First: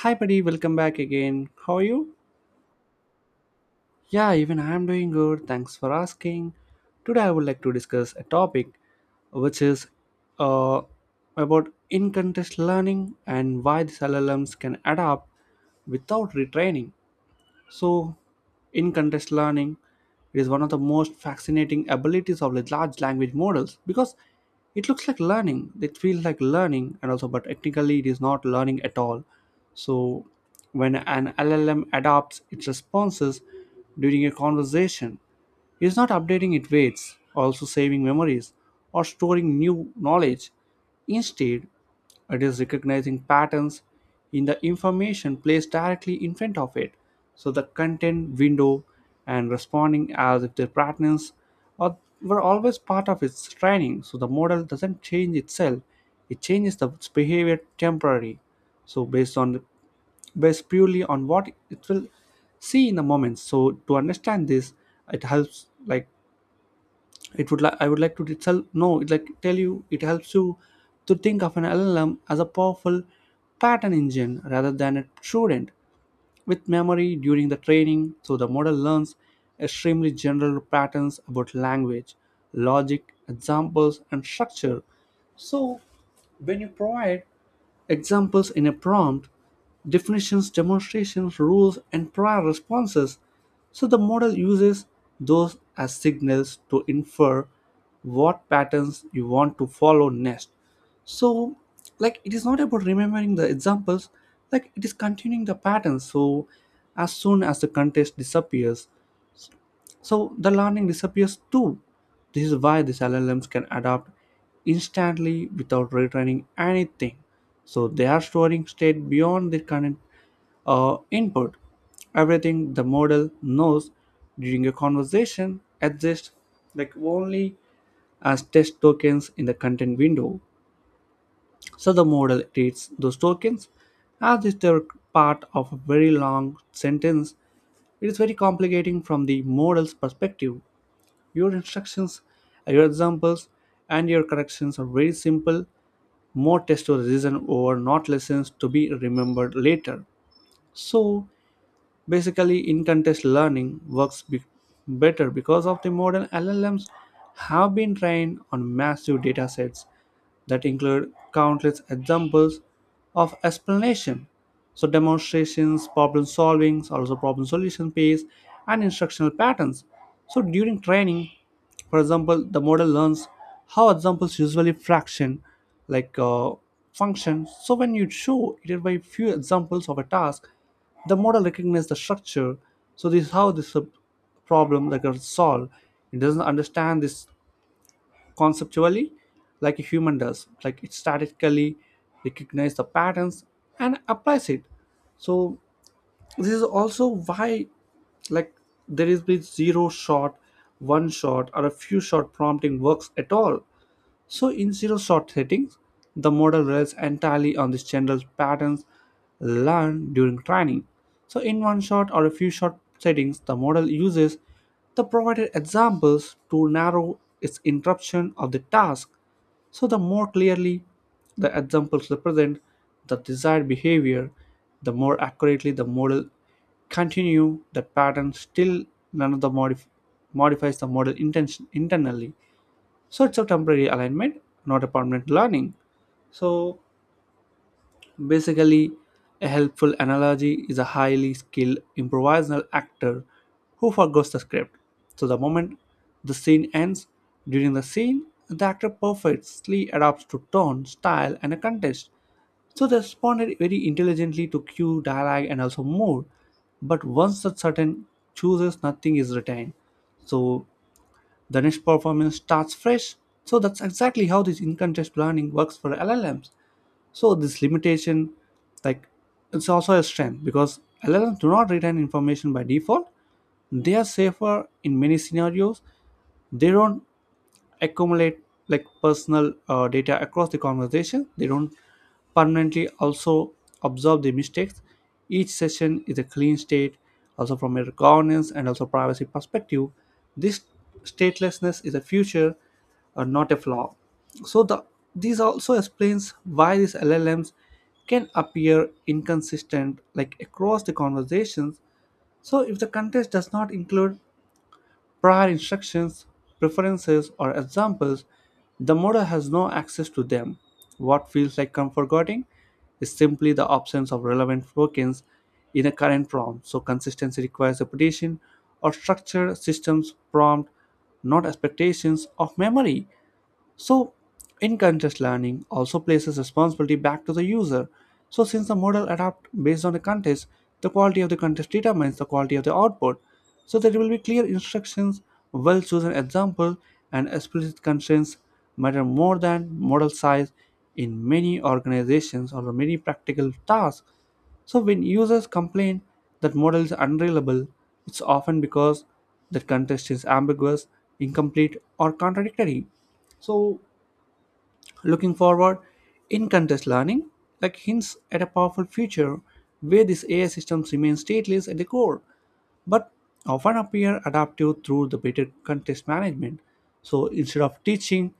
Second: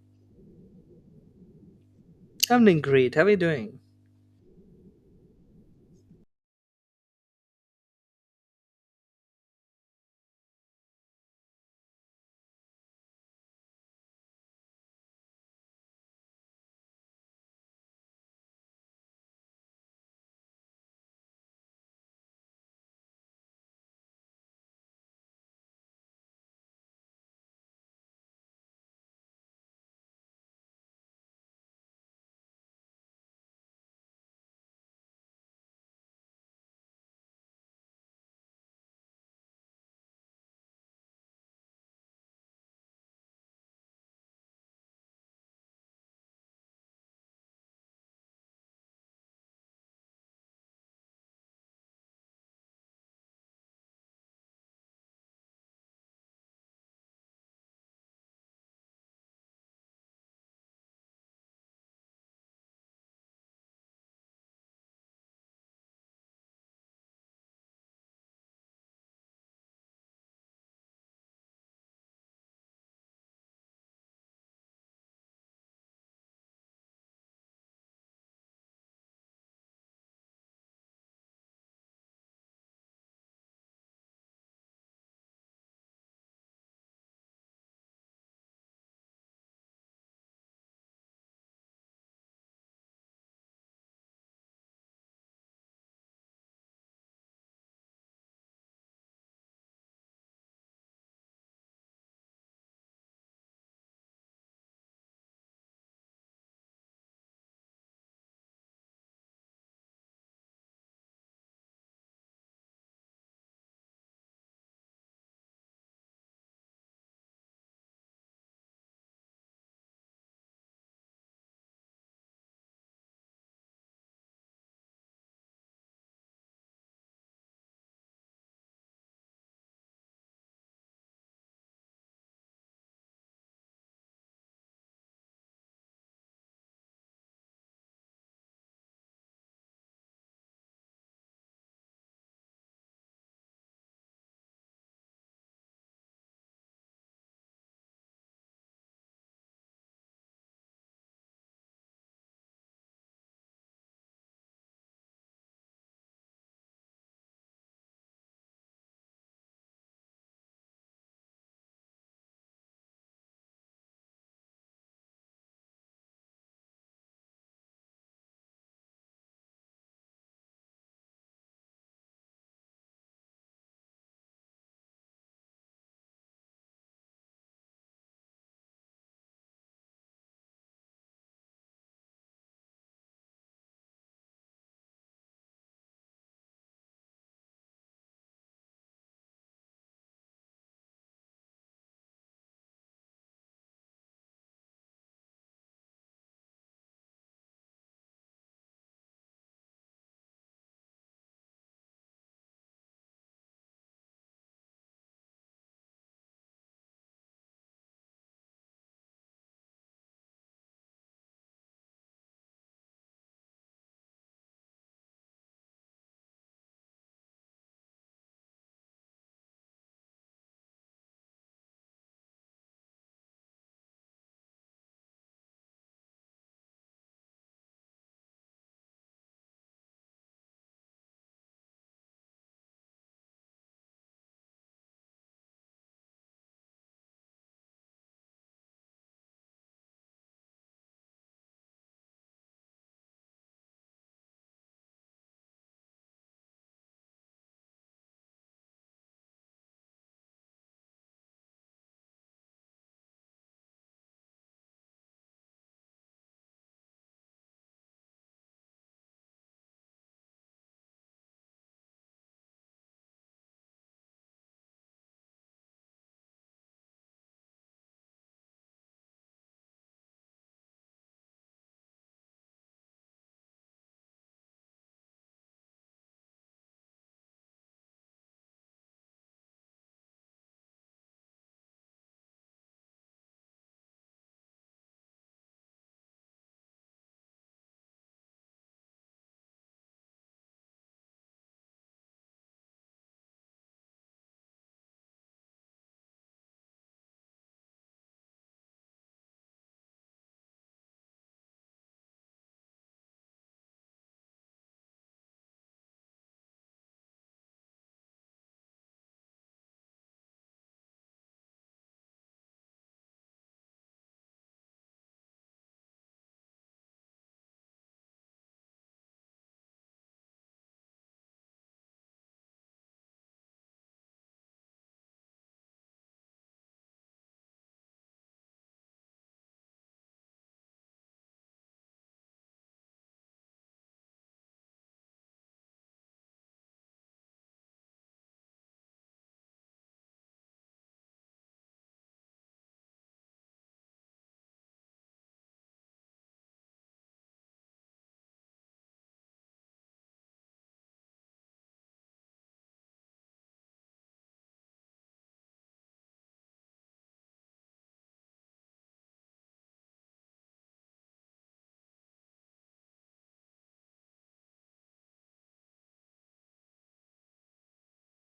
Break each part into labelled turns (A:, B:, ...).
A: Hi, buddy, welcome back again. How are you?
B: I'm doing great. How are you doing?
A: Yeah, even I am doing good. Thanks for asking. Today, I would like to discuss a topic which is uh, about in context learning and why these LLMs can adapt without retraining. So, in context learning, it is one of the most fascinating abilities of the large language models because it looks like learning. It feels like learning, and also, but technically, it is not learning at all. So, when an LLM adopts its responses during a conversation, it is not updating its weights, also saving memories, or storing new knowledge. Instead, it is recognizing patterns in the information placed directly in front of it, so the content window, and responding as if the patterns are, were always part of its training. So the model doesn't change itself; it changes its behavior temporarily. So based on Based purely on what it will see in the moment. So to understand this, it helps like it would like I would like to tell no it like tell you it helps you to think of an llm as a powerful pattern engine rather than a student with memory. During the training, so the model learns extremely general patterns about language, logic, examples, and structure. So, when you provide examples in a prompt: definitions, demonstrations, rules, and prior responses, so the model uses those as signals to infer what patterns you want to follow next. So, like it is not about remembering the examples, like it is continuing the patterns. So, as soon as the context disappears, so the learning disappears too. This is why these LLMs can adapt instantly without retraining anything. So they are storing state beyond the current input. Everything the model knows during a conversation exists like only as test tokens in the content window. So the model treats those tokens as if they're part of a very long sentence. It is very complicating from the model's perspective. Your instructions, your examples, and your corrections are very simple, more test or reason over, not lessons to be remembered later. So basically, in context learning better because of the modern LLMs have been trained on massive data sets that include countless examples of explanation. So demonstrations, problem solvings, also problem solution pace, and instructional patterns. So during training, for example, the model learns how examples usually fraction like function. So when you show it by few examples of a task, the model recognizes the structure. So this is how this problem like is solved. It doesn't understand this conceptually like a human does. Like it statically recognizes the patterns and applies it. So this is also why like there is been zero shot, one shot, or a few shot prompting works at all. So in zero shot settings, the model relies entirely on the general patterns learned during training. So in one shot or a few shot settings, the model uses the provided examples to narrow its interruption of the task. So the more clearly the examples represent the desired behavior, the more accurately the model continue the pattern, still none of modifies the model intention internally. So it's a temporary alignment, not a permanent learning. So basically, a helpful analogy is a highly skilled improvisational actor who forgets the script. So the moment the scene ends, during the scene, the actor perfectly adapts to tone, style, and a context. So they responded very intelligently to cue, dialogue, and also mood. But once that certain chooses, nothing is retained. So the next performance starts fresh. So that's exactly how this in-context learning works for LLMs. So this limitation, like it's also a strength because LLMs do not retain information by default. They are safer in many scenarios. They don't accumulate like personal data across the conversation. They don't permanently also observe the mistakes. Each session is a clean state. Also from a governance and also privacy perspective, this statelessness is a future, not a flaw. So the This also explains why these llms can appear inconsistent like across the conversations. So if the context does not include prior instructions, preferences, or examples, the model has no access to them. What feels like comfort guarding is simply the absence of relevant tokens in a current prompt. So consistency requires repetition or structured systems prompt, not expectations of memory. So, in-context learning also places responsibility back to the user. So, since the model adapts based on the context, the quality of the context determines the quality of the output. So, there will be clear instructions, well-chosen examples, and explicit constraints matter more than model size in many organizations or many practical tasks. So when users complain that model is unreliable, it's often because the context is ambiguous, incomplete, or contradictory. So, looking forward, in contest learning, like hints at a powerful future where these AI systems remain stateless at the core, but often appear adaptive through the better contest management. So, instead of teaching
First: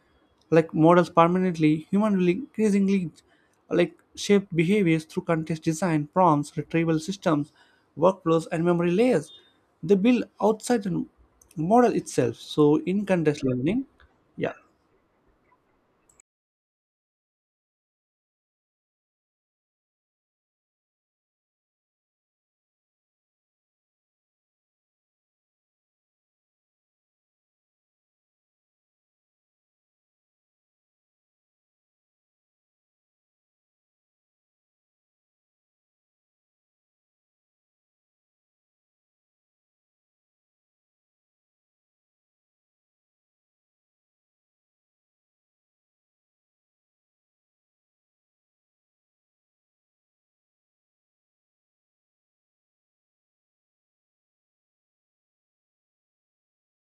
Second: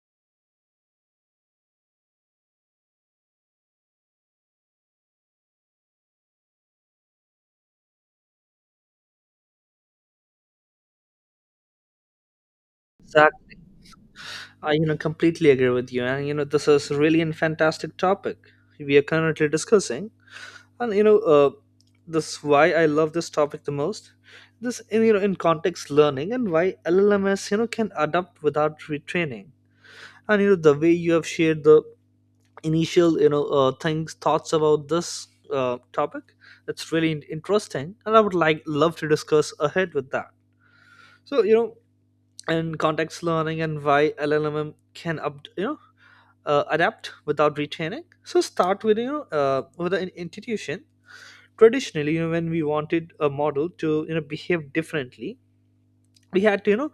A: like models permanently, human will increasingly like shape behaviors through contest design, prompts, retrieval systems, workflows, and memory layers. They build outside the model itself. So, in contest
B: Exactly.
A: learning, yeah.
B: I completely agree with you. And this is really a fantastic topic we are currently discussing. And this why I love this topic the most. This, in, you know, in context learning and why LLMS, can adapt without retraining. And the way you have shared the initial things, thoughts about this topic, it's really interesting. And I would love to discuss ahead with that. So and context learning and why LLM can up, you know adapt without retraining. So start with with an institution. Traditionally, when we wanted a model to behave differently, we had to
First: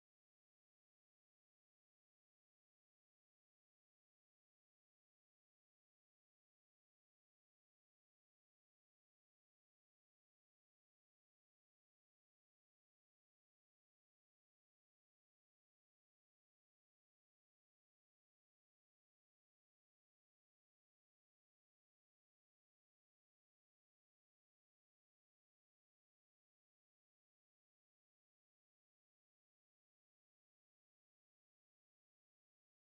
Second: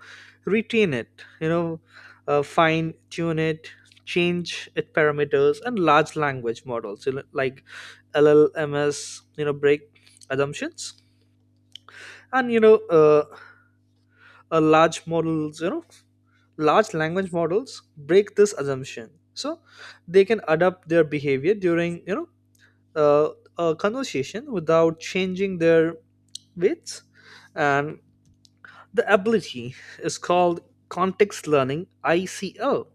B: retrain it, fine tune it, change its parameters, and large language models, like LLMS, break assumptions. And a large models you know large language models break this assumption, so they can adapt their behavior during uh, a conversation without changing their weights, and the ability is called context learning, ICL,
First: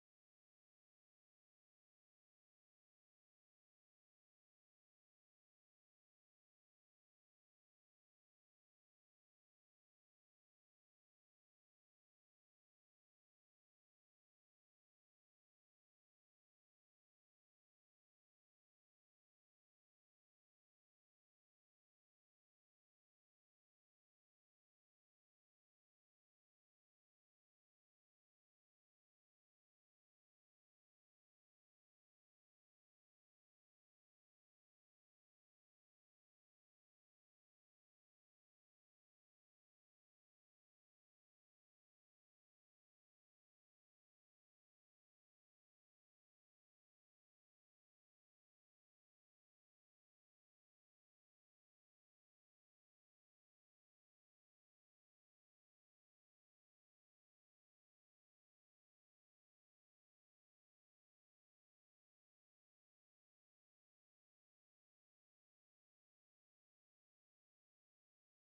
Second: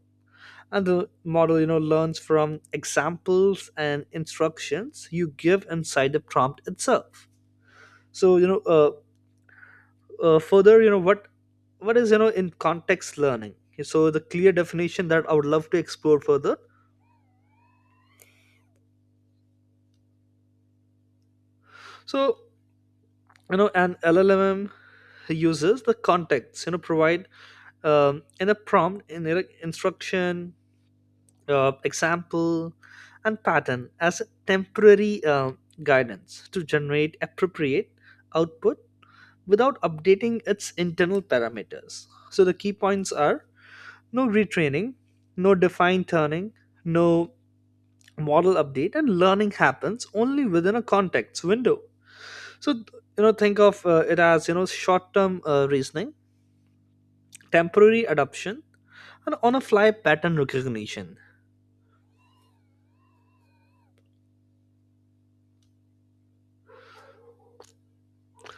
B: and the model learns from examples and instructions you give inside the prompt itself. So further, what is in context learning. So the clear definition that I would love to explore further, so an LLM uses the context provide in a prompt in a like, instruction, example, and pattern as a temporary guidance to generate appropriate output without updating its internal parameters. So the key points are: no retraining, no defined turning, no model update, and learning happens only within a context window. So think of it as short term reasoning, temporary adoption, and on a fly pattern recognition.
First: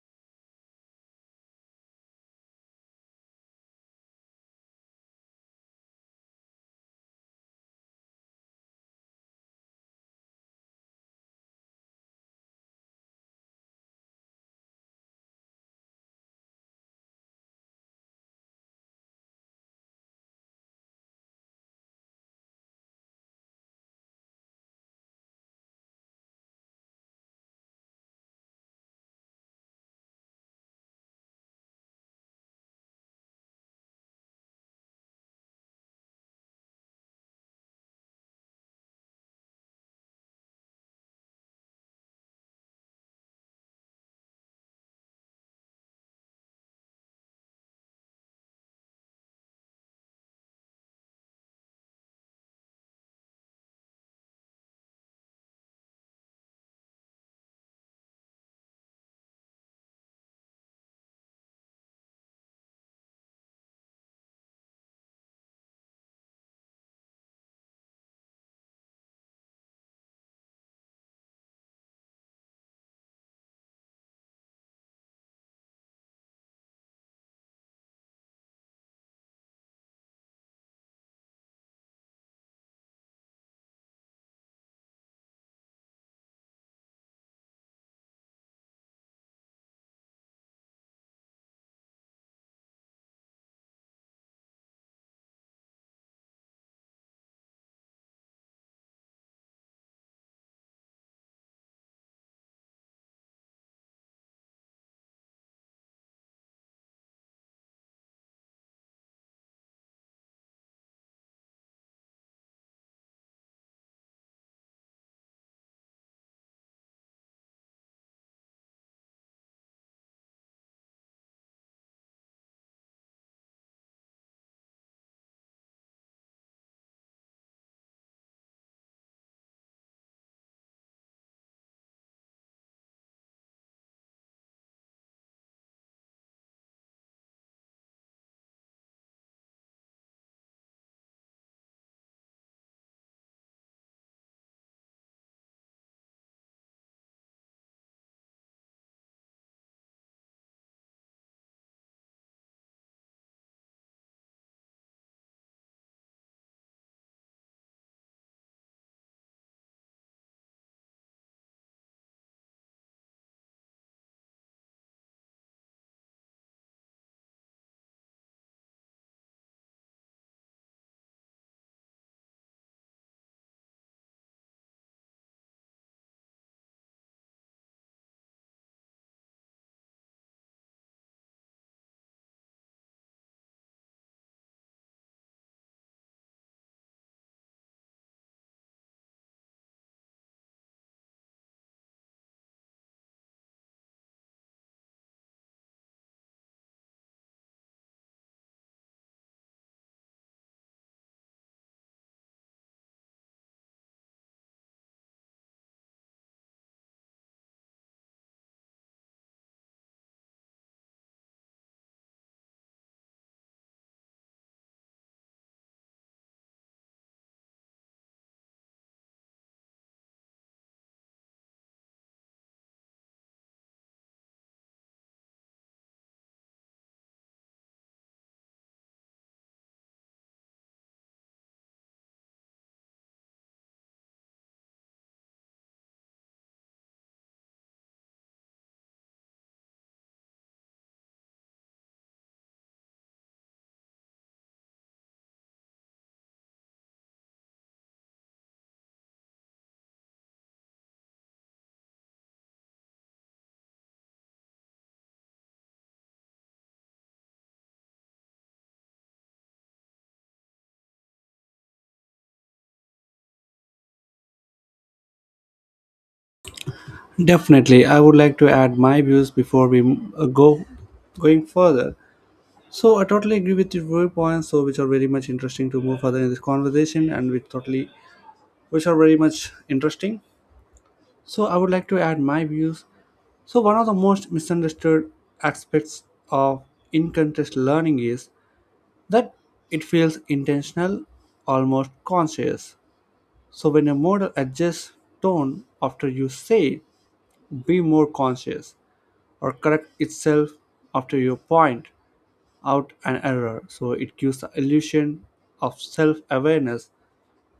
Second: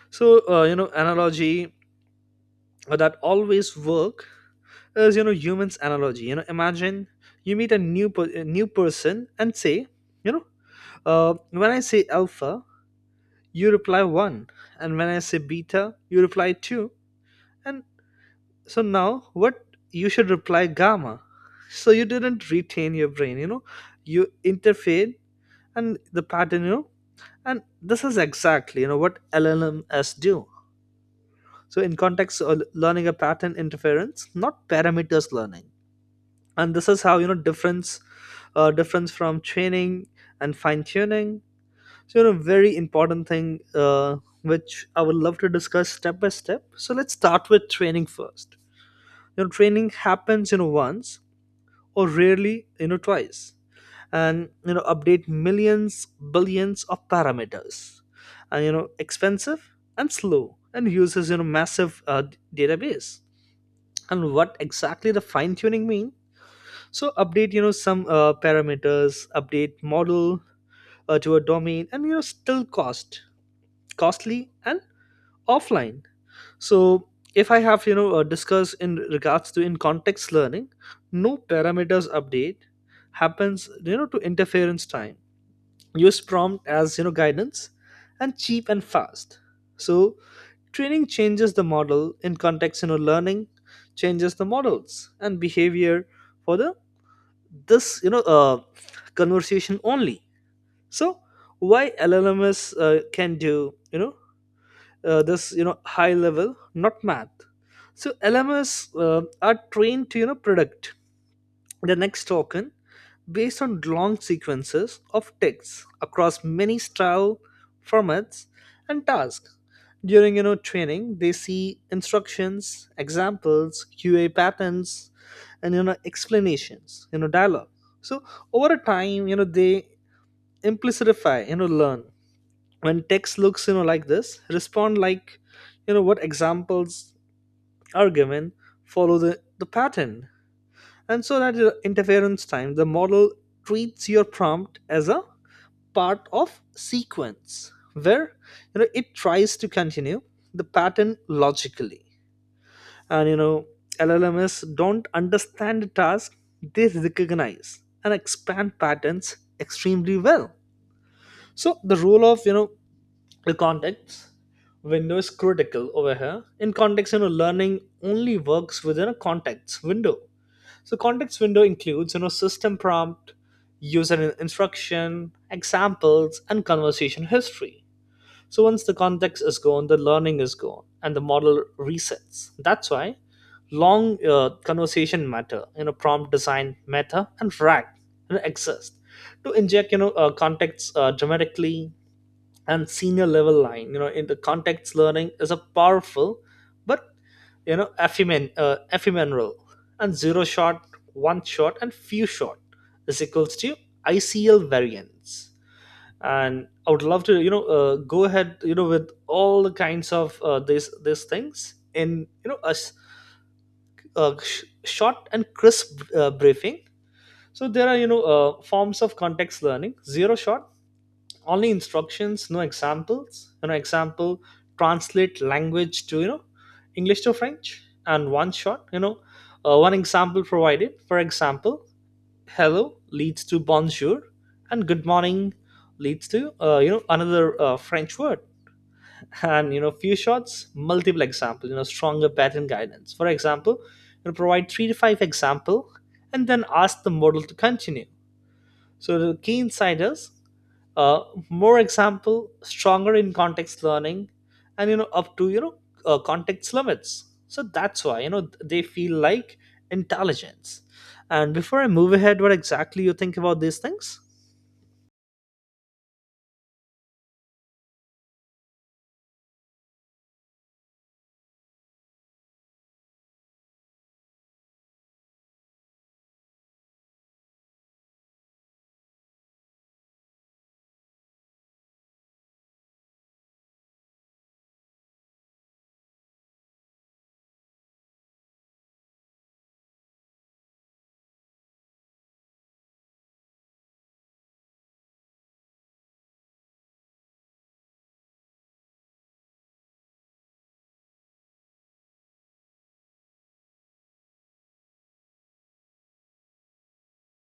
B: So analogy that always work is humans analogy. Imagine you meet a a new person and say, you know when I say alpha, you reply one, and when I say beta, you reply two. And so now what you should reply? Gamma. So you didn't retain your brain, you interfered and the pattern, and this is exactly what LLMs do. So in context learning a pattern interference not parameters learning. And this is how difference from training and fine tuning. So very important thing uh, which I would love to discuss step by step. So let's start with training first. Training happens once or rarely twice, and update millions, billions of parameters, and expensive and slow and uses massive database. And what exactly the fine tuning mean? So update some parameters, update model to a domain, and still costly and offline. So if I have discussed in regards to in context learning, no parameters update happens to interference time. Use prompt as guidance and cheap and fast. So training changes the model, in context learning changes the models and behavior for the this conversation only. So why LLMs can do this high level not math. So lms are trained to predict the next token based on long sequences of texts across many style, formats, and tasks. During training they see instructions, examples, QA patterns, and explanations, dialogue. So over a time they implicify learn, when text looks like this, respond like what examples are given, follow the pattern. And so that your interference time, the model treats your prompt as a part of sequence where it tries to continue the pattern logically. And LLMs don't understand the task, they recognize and expand patterns extremely well. So the role of the context window is critical over here. In context learning only works within a context window. So context window includes system prompt, user instruction, examples, and conversation history. So once the context is gone, the learning is gone, and the model resets. That's why long conversation matter, prompt design matter, and frag, exist to inject context dramatically. And senior level line, in the context learning is a powerful but ephemeral. And zero shot, one shot, and few shot is equals to ICL variance. And I would love to go ahead with all the kinds of these things in you know a, s- a sh- short and crisp briefing. So there are forms of context learning. Zero shot: only instructions, no examples. Example: translate language to English to French. And one shot, one example provided, for example, hello leads to bonjour and good morning leads to another French word. And few shots, multiple examples, stronger pattern guidance. For example, provide three to five example and then ask the model to continue. So the key insight is uh, more example stronger in context learning, and up to context limits. So that's why they feel like intelligence. And before I move ahead, what exactly you think about these things?
A: Definitely, I would like to add my views before we go going further. So I totally agree with your viewpoints, so which are very much interesting to move further in this conversation, and which are very much interesting. So I would like to add my views. So one of the most misunderstood aspects of in-context learning is that it feels intentional, almost conscious. So when a model adjusts tone after you say, be more conscious, or correct itself after you point out an error. So it gives the illusion of self awareness.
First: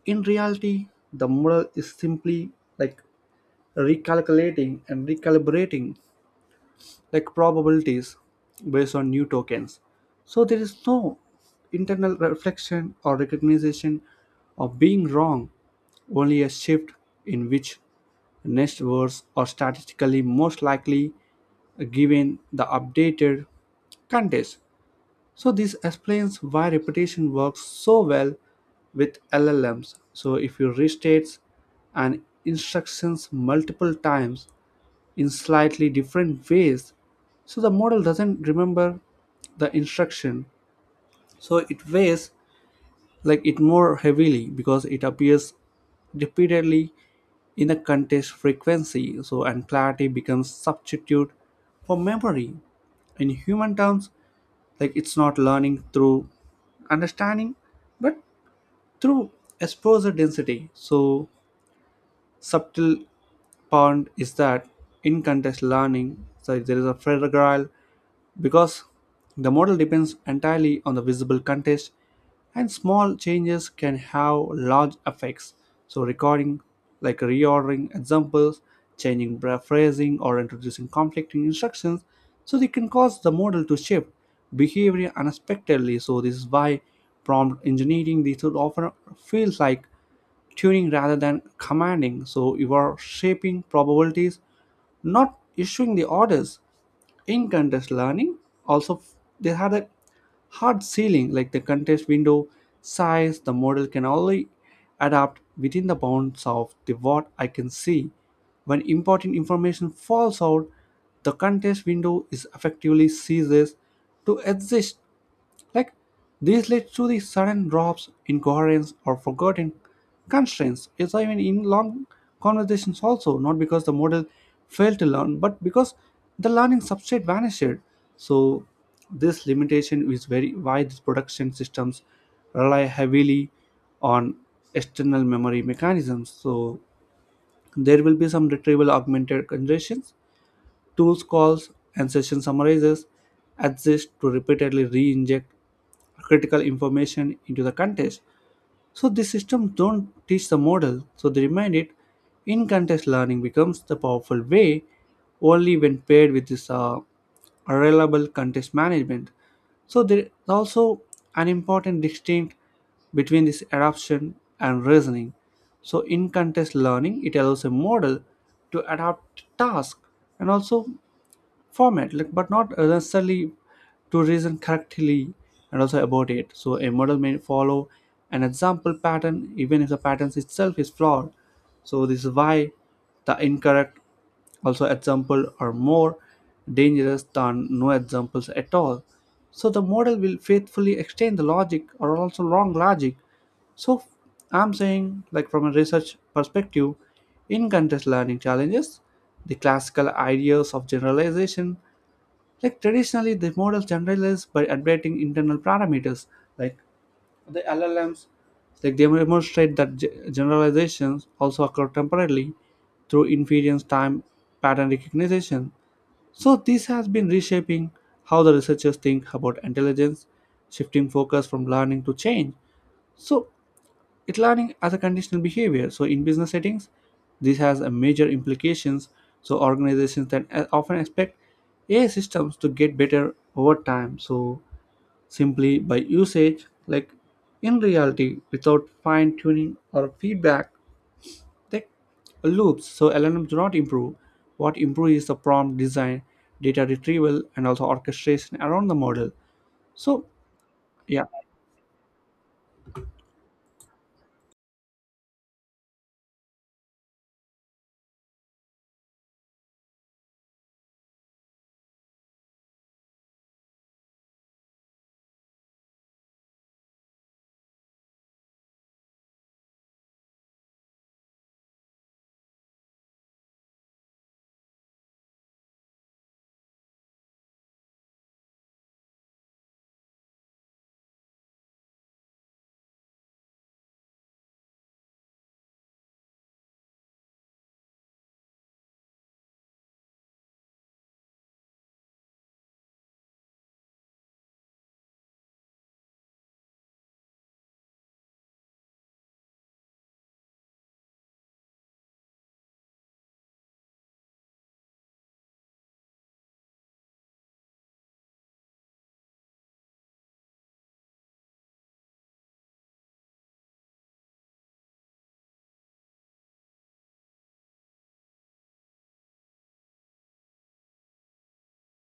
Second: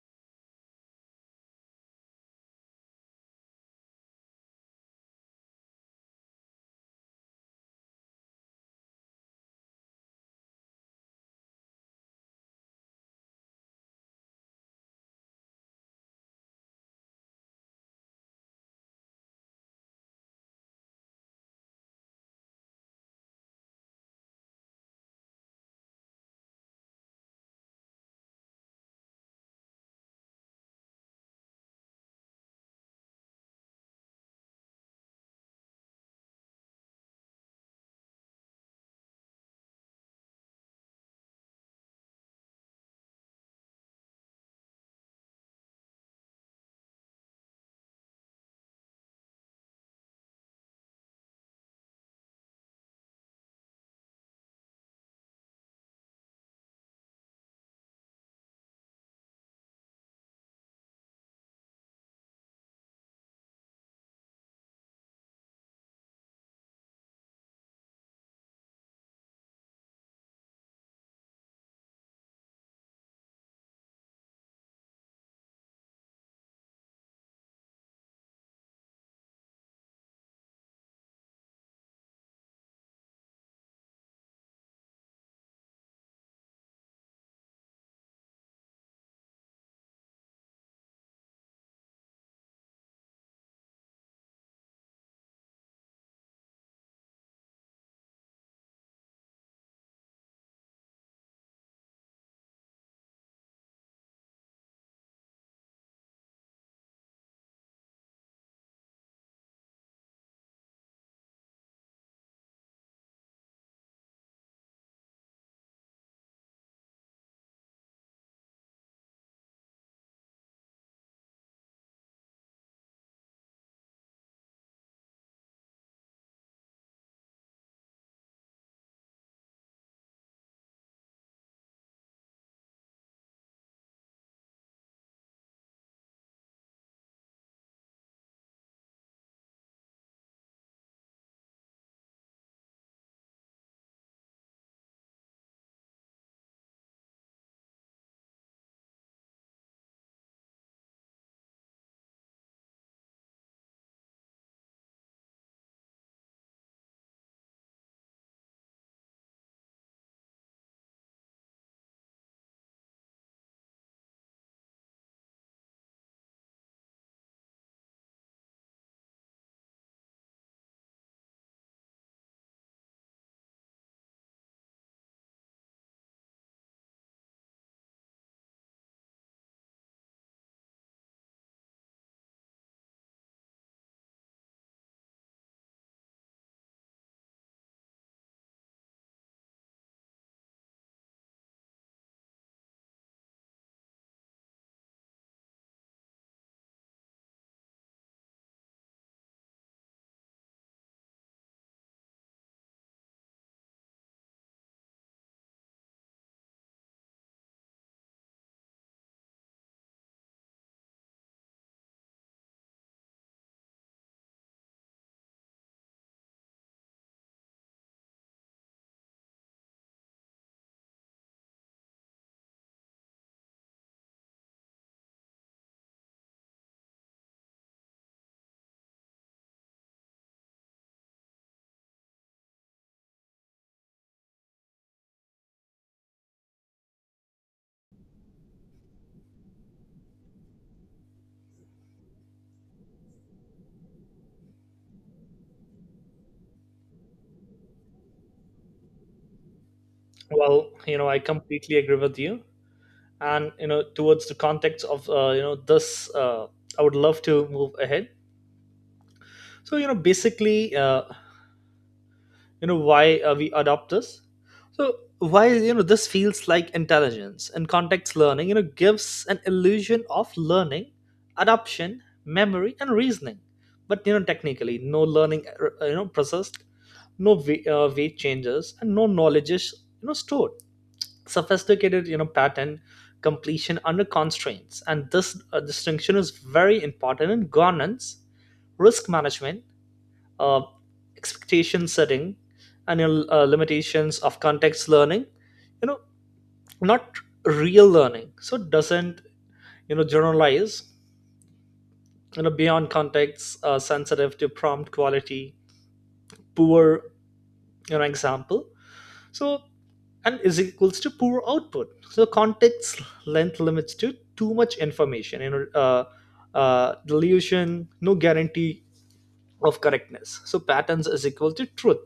A: In reality, the model is simply like recalculating and recalibrating like probabilities based on new tokens. So there is no internal reflection or recognition of being wrong, only a shift in which next words are statistically most likely given the updated context. So this explains why repetition works so well with LLMs. So if you restate an instructions multiple times, in slightly different ways. So the model doesn't remember the instruction, so it weighs like it more heavily because it appears repeatedly in the context frequency. So and clarity becomes substitute for memory. In human terms, like it's not learning through understanding, but through exposure density. So subtle point is that in context learning, so there is a fragile because the model depends entirely on the visible context and small changes can have large effects. So, recording, like reordering examples, phrasing, or introducing conflicting instructions, so they can cause the model to shift behavior unexpectedly. So, this is why prompt engineering they should often feels like tuning rather than commanding. So you are shaping probabilities, not issuing the orders. In contest learning, also they had a hard ceiling like the contest window size. The model can only adapt within the bounds of the what I can see. When important information falls out, the contest window is effectively ceases to exist, like this leads to the sudden drops, incoherence, or forgotten constraints. It's even in long conversations also, not because the model failed to learn, but because the learning substrate vanished. So this limitation is very why these production systems rely heavily on external memory mechanisms. So there will be some retrieval augmented conditions, tools calls, and session summarizers exist to repeatedly re-inject critical information into the context. So these systems don't teach the model, so they remind it. In context learning becomes the powerful way only when paired with this reliable context management. So there is also an important distinction between this adaptation and reasoning. So in context learning, it allows a model to adapt task and also format, like but not necessarily to reason correctly and also about it. So a model may follow an example pattern even if the pattern itself is flawed. So this is why the incorrect also example are more dangerous than no examples at all. So the model will faithfully extend the logic or also wrong logic. So I'm saying, like from a research perspective, in context learning challenges, the classical ideas of generalization, like traditionally the models generalize by updating internal parameters, like the LLMs, like they demonstrate that generalizations also occur temporarily through inference time pattern recognition. So this has been reshaping how the researchers think about intelligence, shifting focus from learning to change. So it learning as a conditional behavior. So in business settings, this has a major implications. So organizations that often expect AI systems to get better over time. So simply by usage, like in reality, without fine tuning or feedback, they loops. So LLMs do not improve. What improve is the prompt design, data retrieval, and also orchestration around the model. So
B: Well, I
A: yeah,
B: completely agree with you. And towards the context of this, I would love to move ahead. So basically, why we adopt this. So why this feels like intelligence. And context learning gives an illusion of learning, adoption, memory, and reasoning, but technically no learning processed, no weight changes, and no knowledge is stored. Sophisticated pattern completion under constraints. And this distinction is very important in governance, risk management, uh, expectation setting. And your limitations of context learning, you know not real learning, so it doesn't generalize beyond context. Sensitive to prompt quality, poor example, so and is equals to poor output. So context length limits, to too much information delusion, no guarantee of correctness, so patterns is equal to truth.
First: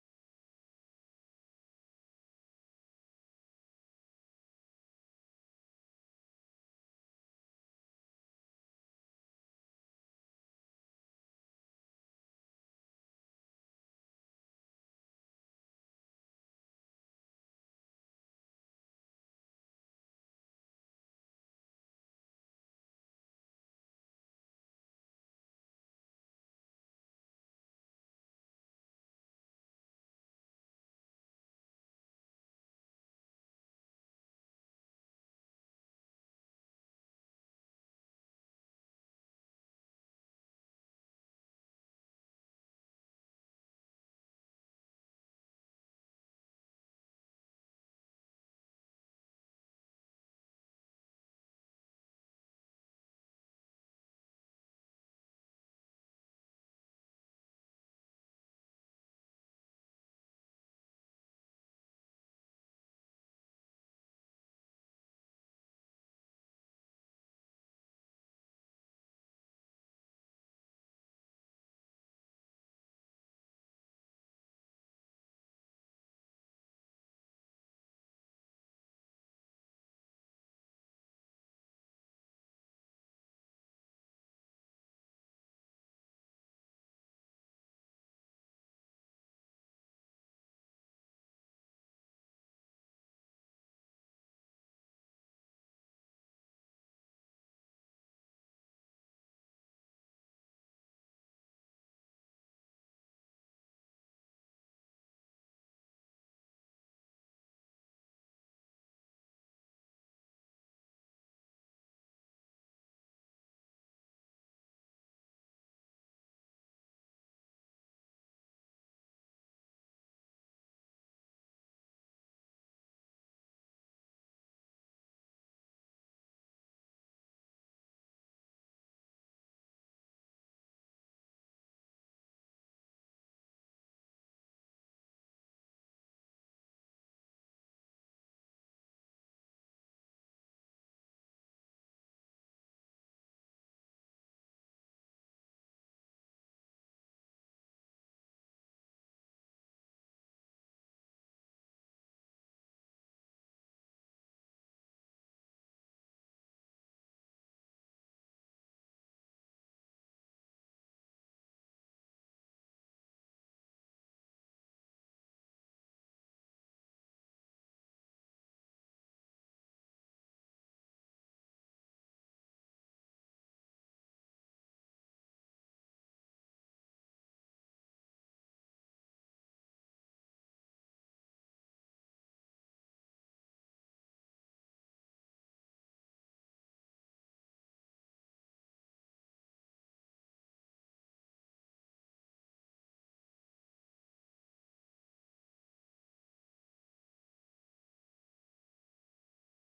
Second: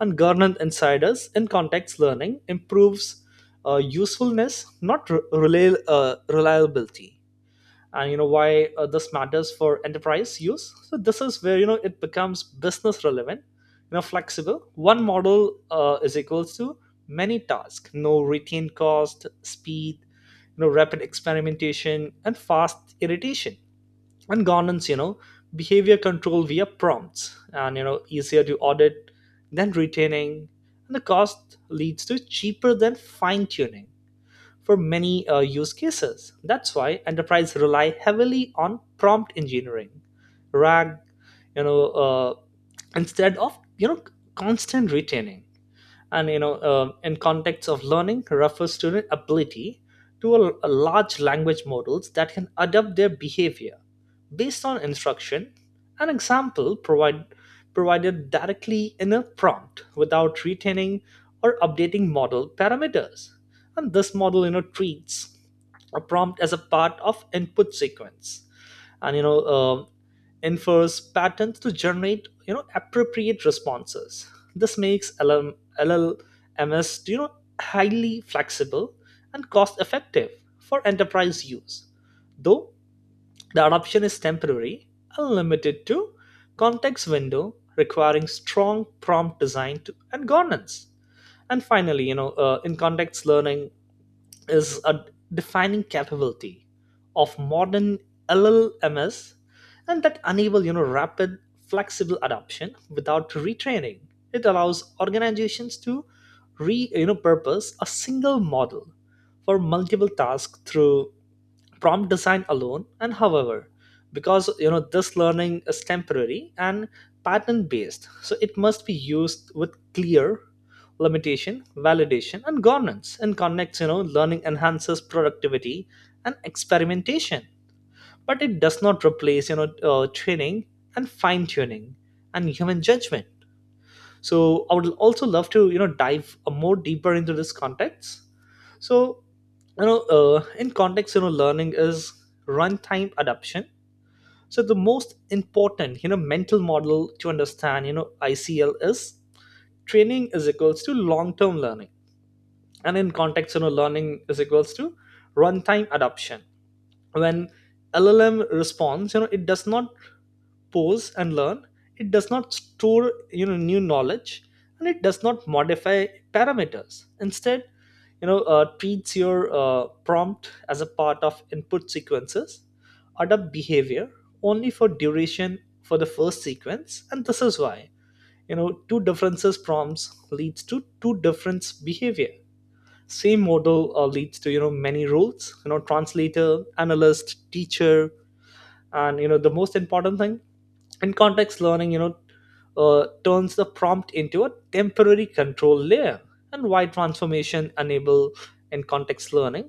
B: And governance insiders, in context learning improves usefulness not reliability. And why this matters for enterprise use. So this is where it becomes business relevant. Flexible: one model is equals to many tasks, no retained cost, speed, rapid experimentation, and fast iteration. And governance, behavior control via prompts and easier to audit than retaining. And the cost leads to cheaper than fine tuning for many use cases. That's why enterprise rely heavily on prompt engineering, rag, you know uh, instead of constant retaining. And in context of learning refers to the ability to a large language models that can adapt their behavior based on instruction, an example provided directly in a prompt without retaining or updating model parameters. And this model treats a prompt as a part of input sequence and infers patterns to generate appropriate responses. This makes LLMs, highly flexible and cost effective for enterprise use, though the adoption is temporary and limited to context window, requiring strong prompt design to, and governance. And finally, in context learning is a defining capability of modern LLMs, and that enable rapid flexible adoption without retraining. It allows organizations to re purpose a single model for multiple tasks through prompt design alone. And however, because this learning is temporary and pattern based, so it must be used with clear limitation, validation, and governance. And connects learning enhances productivity and experimentation, but it does not replace training and fine tuning and human judgment. So I would also love to dive more deeper into this context. So, in context, learning is runtime adaptation. So the most important, mental model to understand, ICL is training is equals to long-term learning, and in context, learning is equals to runtime adaptation. When LLM responds, it does not pause and learn, it does not store new knowledge, and it does not modify parameters. Instead, treats your prompt as a part of input sequences, adopt behavior only for duration for the first sequence. And this is why two differences prompts leads to two different behavior, same model leads to many roles, translator, analyst, teacher. And the most important thing, and context learning turns the prompt into a temporary control layer. And why transformation enable in context learning?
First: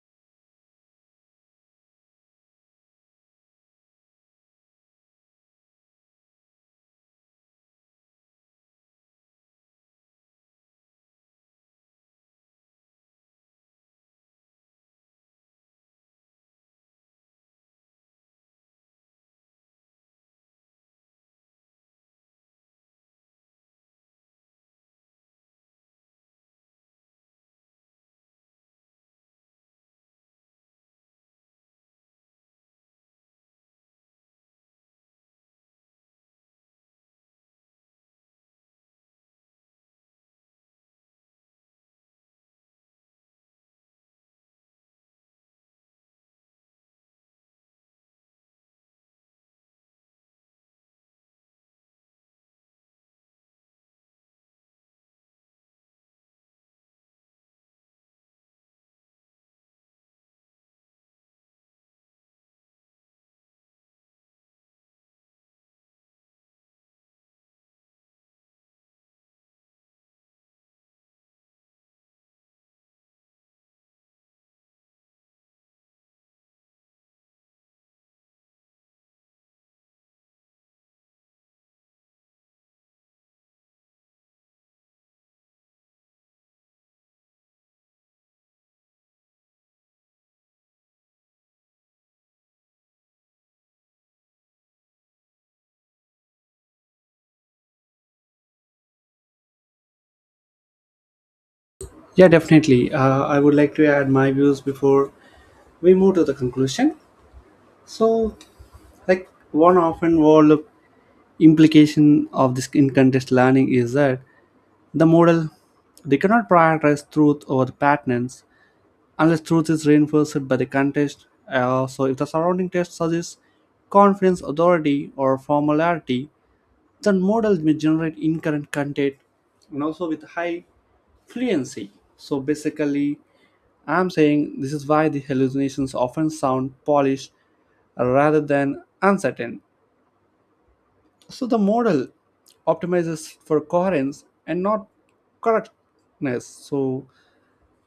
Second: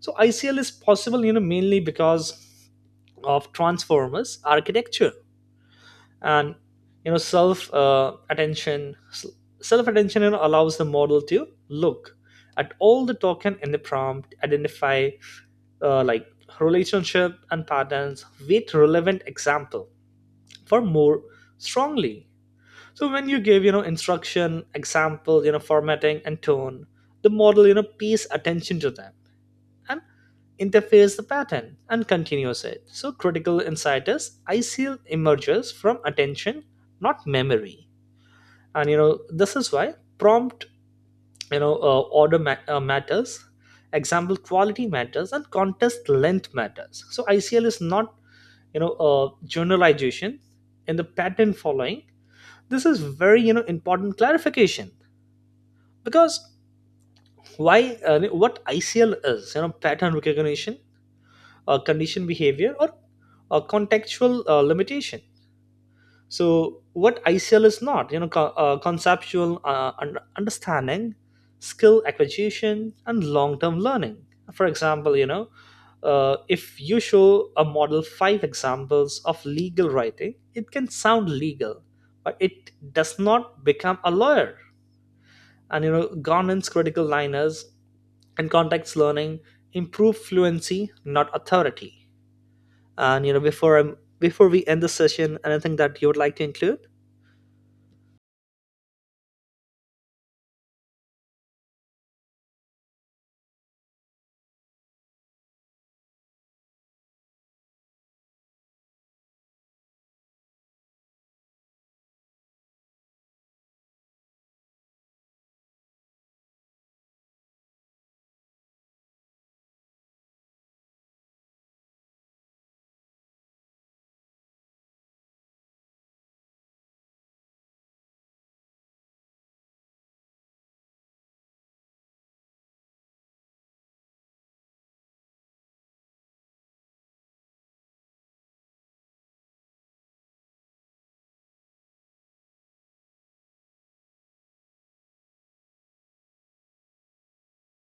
B: So ICL is possible mainly because of transformers architecture and self attention. Self attention, allows the model to look at all the token in the prompt, identify uh, like relationship and patterns with relevant example for more strongly. So when you give, instruction, example, formatting and tone, the model, pays attention to them and interface the pattern and continues it. So critical insight is ICL emerges from attention, not memory. And this is why prompt, order matters, example quality matters, and contest length matters. So ICL is not generalization in the pattern following. This is very important clarification. Because why what ICL is, pattern recognition, condition behavior, or contextual limitation. So what ICL is not, conceptual, understanding, skill acquisition, and long-term learning. For example, if you show a model five examples of legal writing, it can sound legal, but it does not become a lawyer. And governance critical liners, and context learning improve fluency not authority. And before we end the session, anything that you would like to include?
A: yeah, definitely. I would like to add my views before we move to the conclusion. So, like one often overlooked implication of this in context learning is that the model they cannot prioritize truth over patterns unless truth is reinforced by the context. So, if the surrounding text suggests confidence, authority, or formality, then model may generate incorrect content and also with high fluency. So, basically, I'm saying this is why the hallucinations often sound polished rather than uncertain. So the model optimizes for coherence and not correctness. So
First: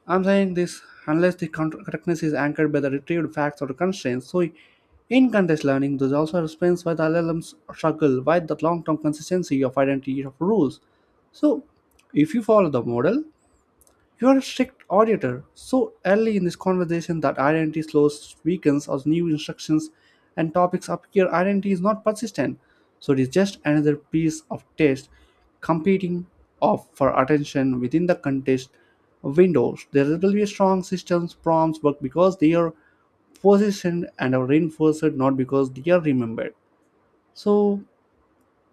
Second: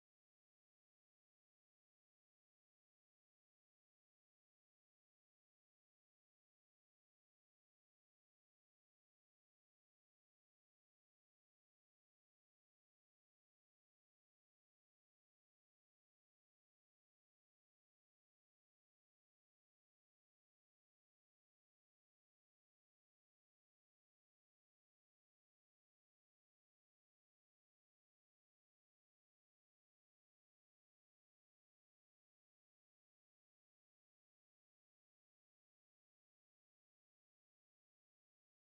A: I'm saying this unless the correctness is anchored by the retrieved facts or constraints. So in context learning, this also explains why the LLMs struggle with the long-term consistency of identity of rules. So if you follow the model, you are a strict auditor so early in this conversation that identity slows, weakens, as new instructions and topics appear. Identity is not persistent, so it is just another piece of text competing of for attention within the context windows. There will be strong systems prompts, but because they are positioned and are reinforced, not because they are remembered. So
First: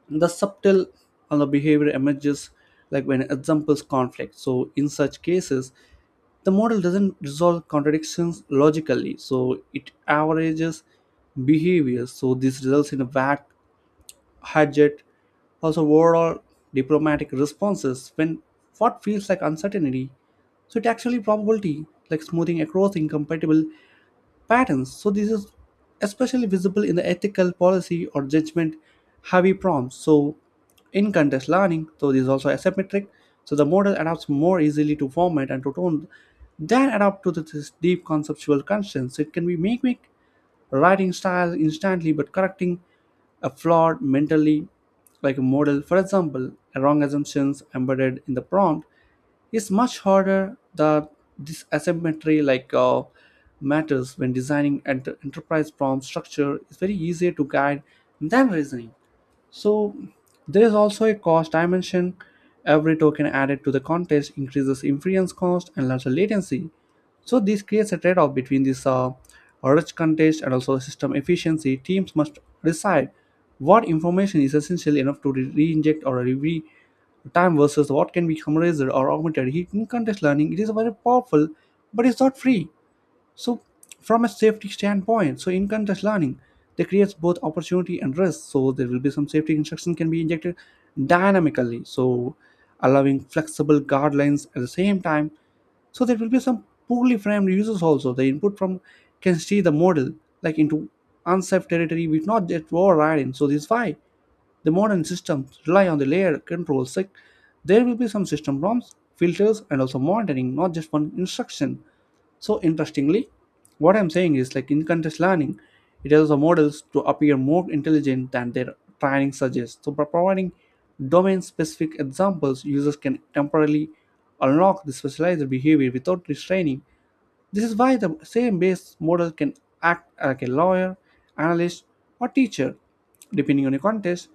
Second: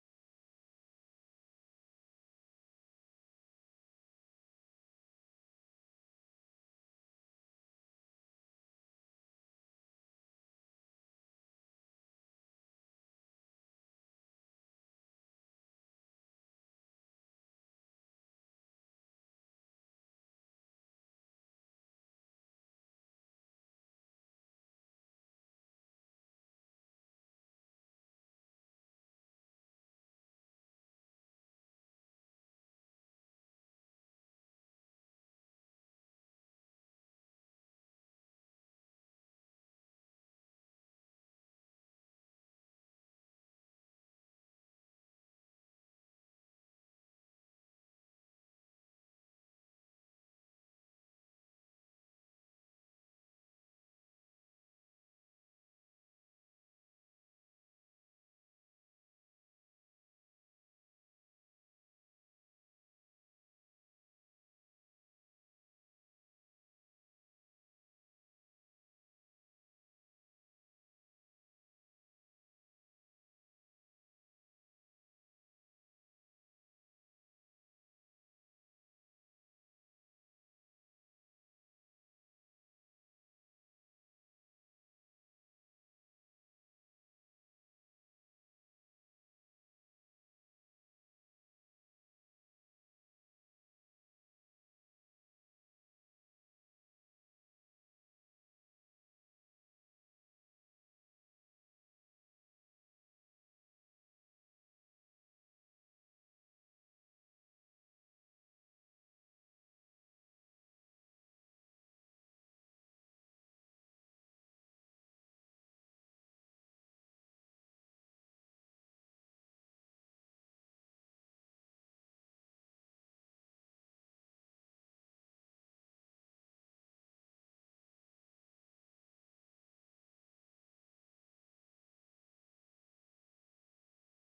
A: the subtle on the behavior emerges like when examples conflict. So in such cases, the model doesn't resolve contradictions logically, so it averages behaviors. So this results in a vague, budget, also overall diplomatic responses when what feels like uncertainty. So it actually probability, like smoothing across incompatible patterns. So this is especially visible in the ethical policy or judgment heavy prompts. So in context learning, so this is also asymmetric. So the model adapts more easily to format and to tone than adapt to the- this deep conceptual constraints. It can be mimic writing style instantly but correcting a flawed mentally like a model. For example, a wrong assumptions embedded in the prompt it's much harder that this asymmetry like matters when designing an enterprise prompt structure is very easier to guide than reasoning. So there is also a cost dimension. Every token added to the contest increases inference cost and lesser latency. So this creates a trade-off between this rich contest and also system efficiency. Teams must decide what information is essential enough to re-inject or re time versus what can be summarized or augmented. In contest learning, it is very powerful, but it's not free. So, from a safety standpoint, so in context learning, they creates both opportunity and risk. So there will be some safety instruction can be injected dynamically, so allowing flexible guidelines at the same time. So there will be some poorly framed users also. The input from can see the model like into unsafe territory, which not yet war riding. So this is why. The modern systems rely on the layer controls. Like there will be some system prompts, filters, and also monitoring, not just one instruction. So interestingly, what I'm saying is like in context learning, it allows the models to appear more intelligent than their training suggests. So by providing domain-specific examples, users can temporarily unlock the specialized behavior without restraining this is why the same base model can act like a lawyer, analyst, or teacher, depending on your context.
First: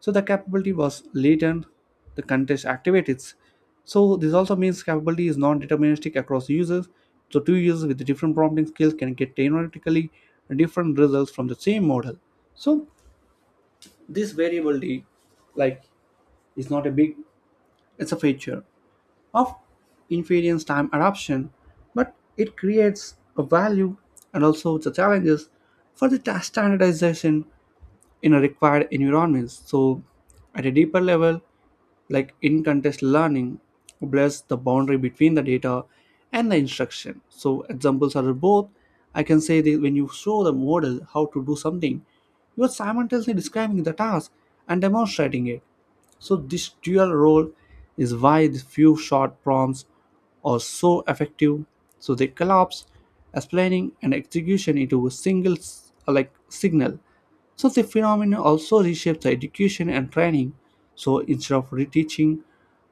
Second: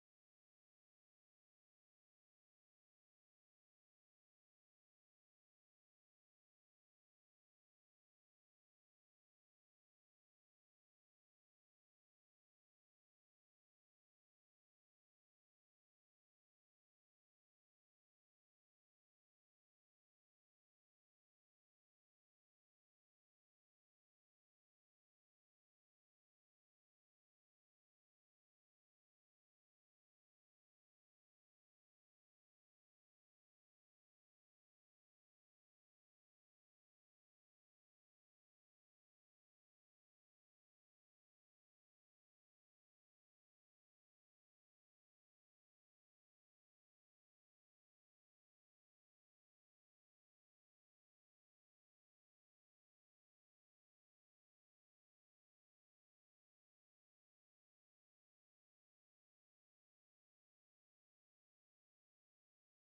A: So the capability was latent, the context activates. So this also means capability is non-deterministic across users. So two users with different prompting skills can get theoretically different results from the same model. So this variability, like, is not a big. It's a feature of inference time adoption, but it creates a value and also the challenges for the standardization in a required environments. So, at a deeper level, like in context learning, blurs the boundary between the data and the instruction. So, examples are both. I can say that when you show the model how to do something, you are simultaneously describing the task and demonstrating it. So, this dual role is why the few short prompts are so effective so they collapse explaining and execution into a single like signal so the phenomenon also reshapes the education and training so instead of reteaching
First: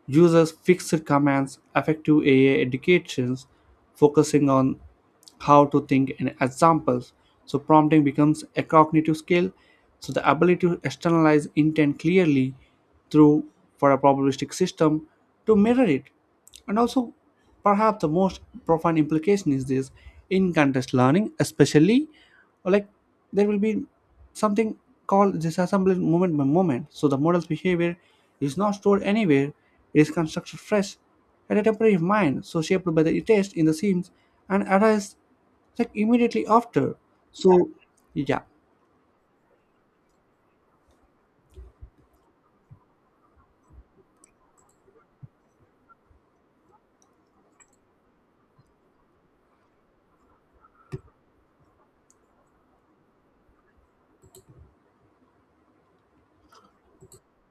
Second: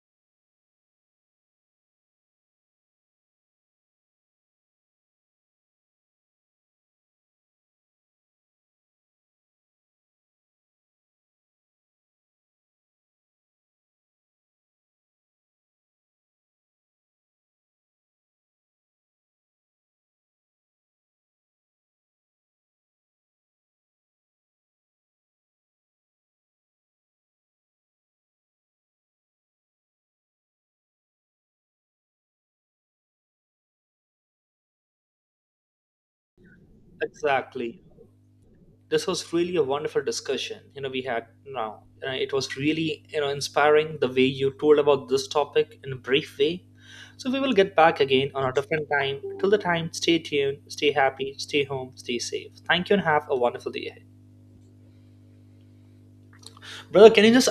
A: users fixed commands effective AI educations focusing on how to think in examples. So prompting becomes a cognitive skill. So the ability to externalize intent clearly through for a probabilistic system to mirror it. And also perhaps the most profound implication is this in context learning, especially like there will be something called disassembly moment by moment. So the model's behavior is not stored anywhere, it is constructed fresh had a temporary mind so shaped by the taste in the seams, and artists like immediately after. So
B: Exactly.
A: yeah.
B: This was really a wonderful discussion we had now. It was really inspiring the way you told about this topic in a brief way. So we will get back again on a different time. Till the time, stay tuned, stay happy, stay home, stay safe. Thank you, and have a wonderful day ahead, brother. Can you just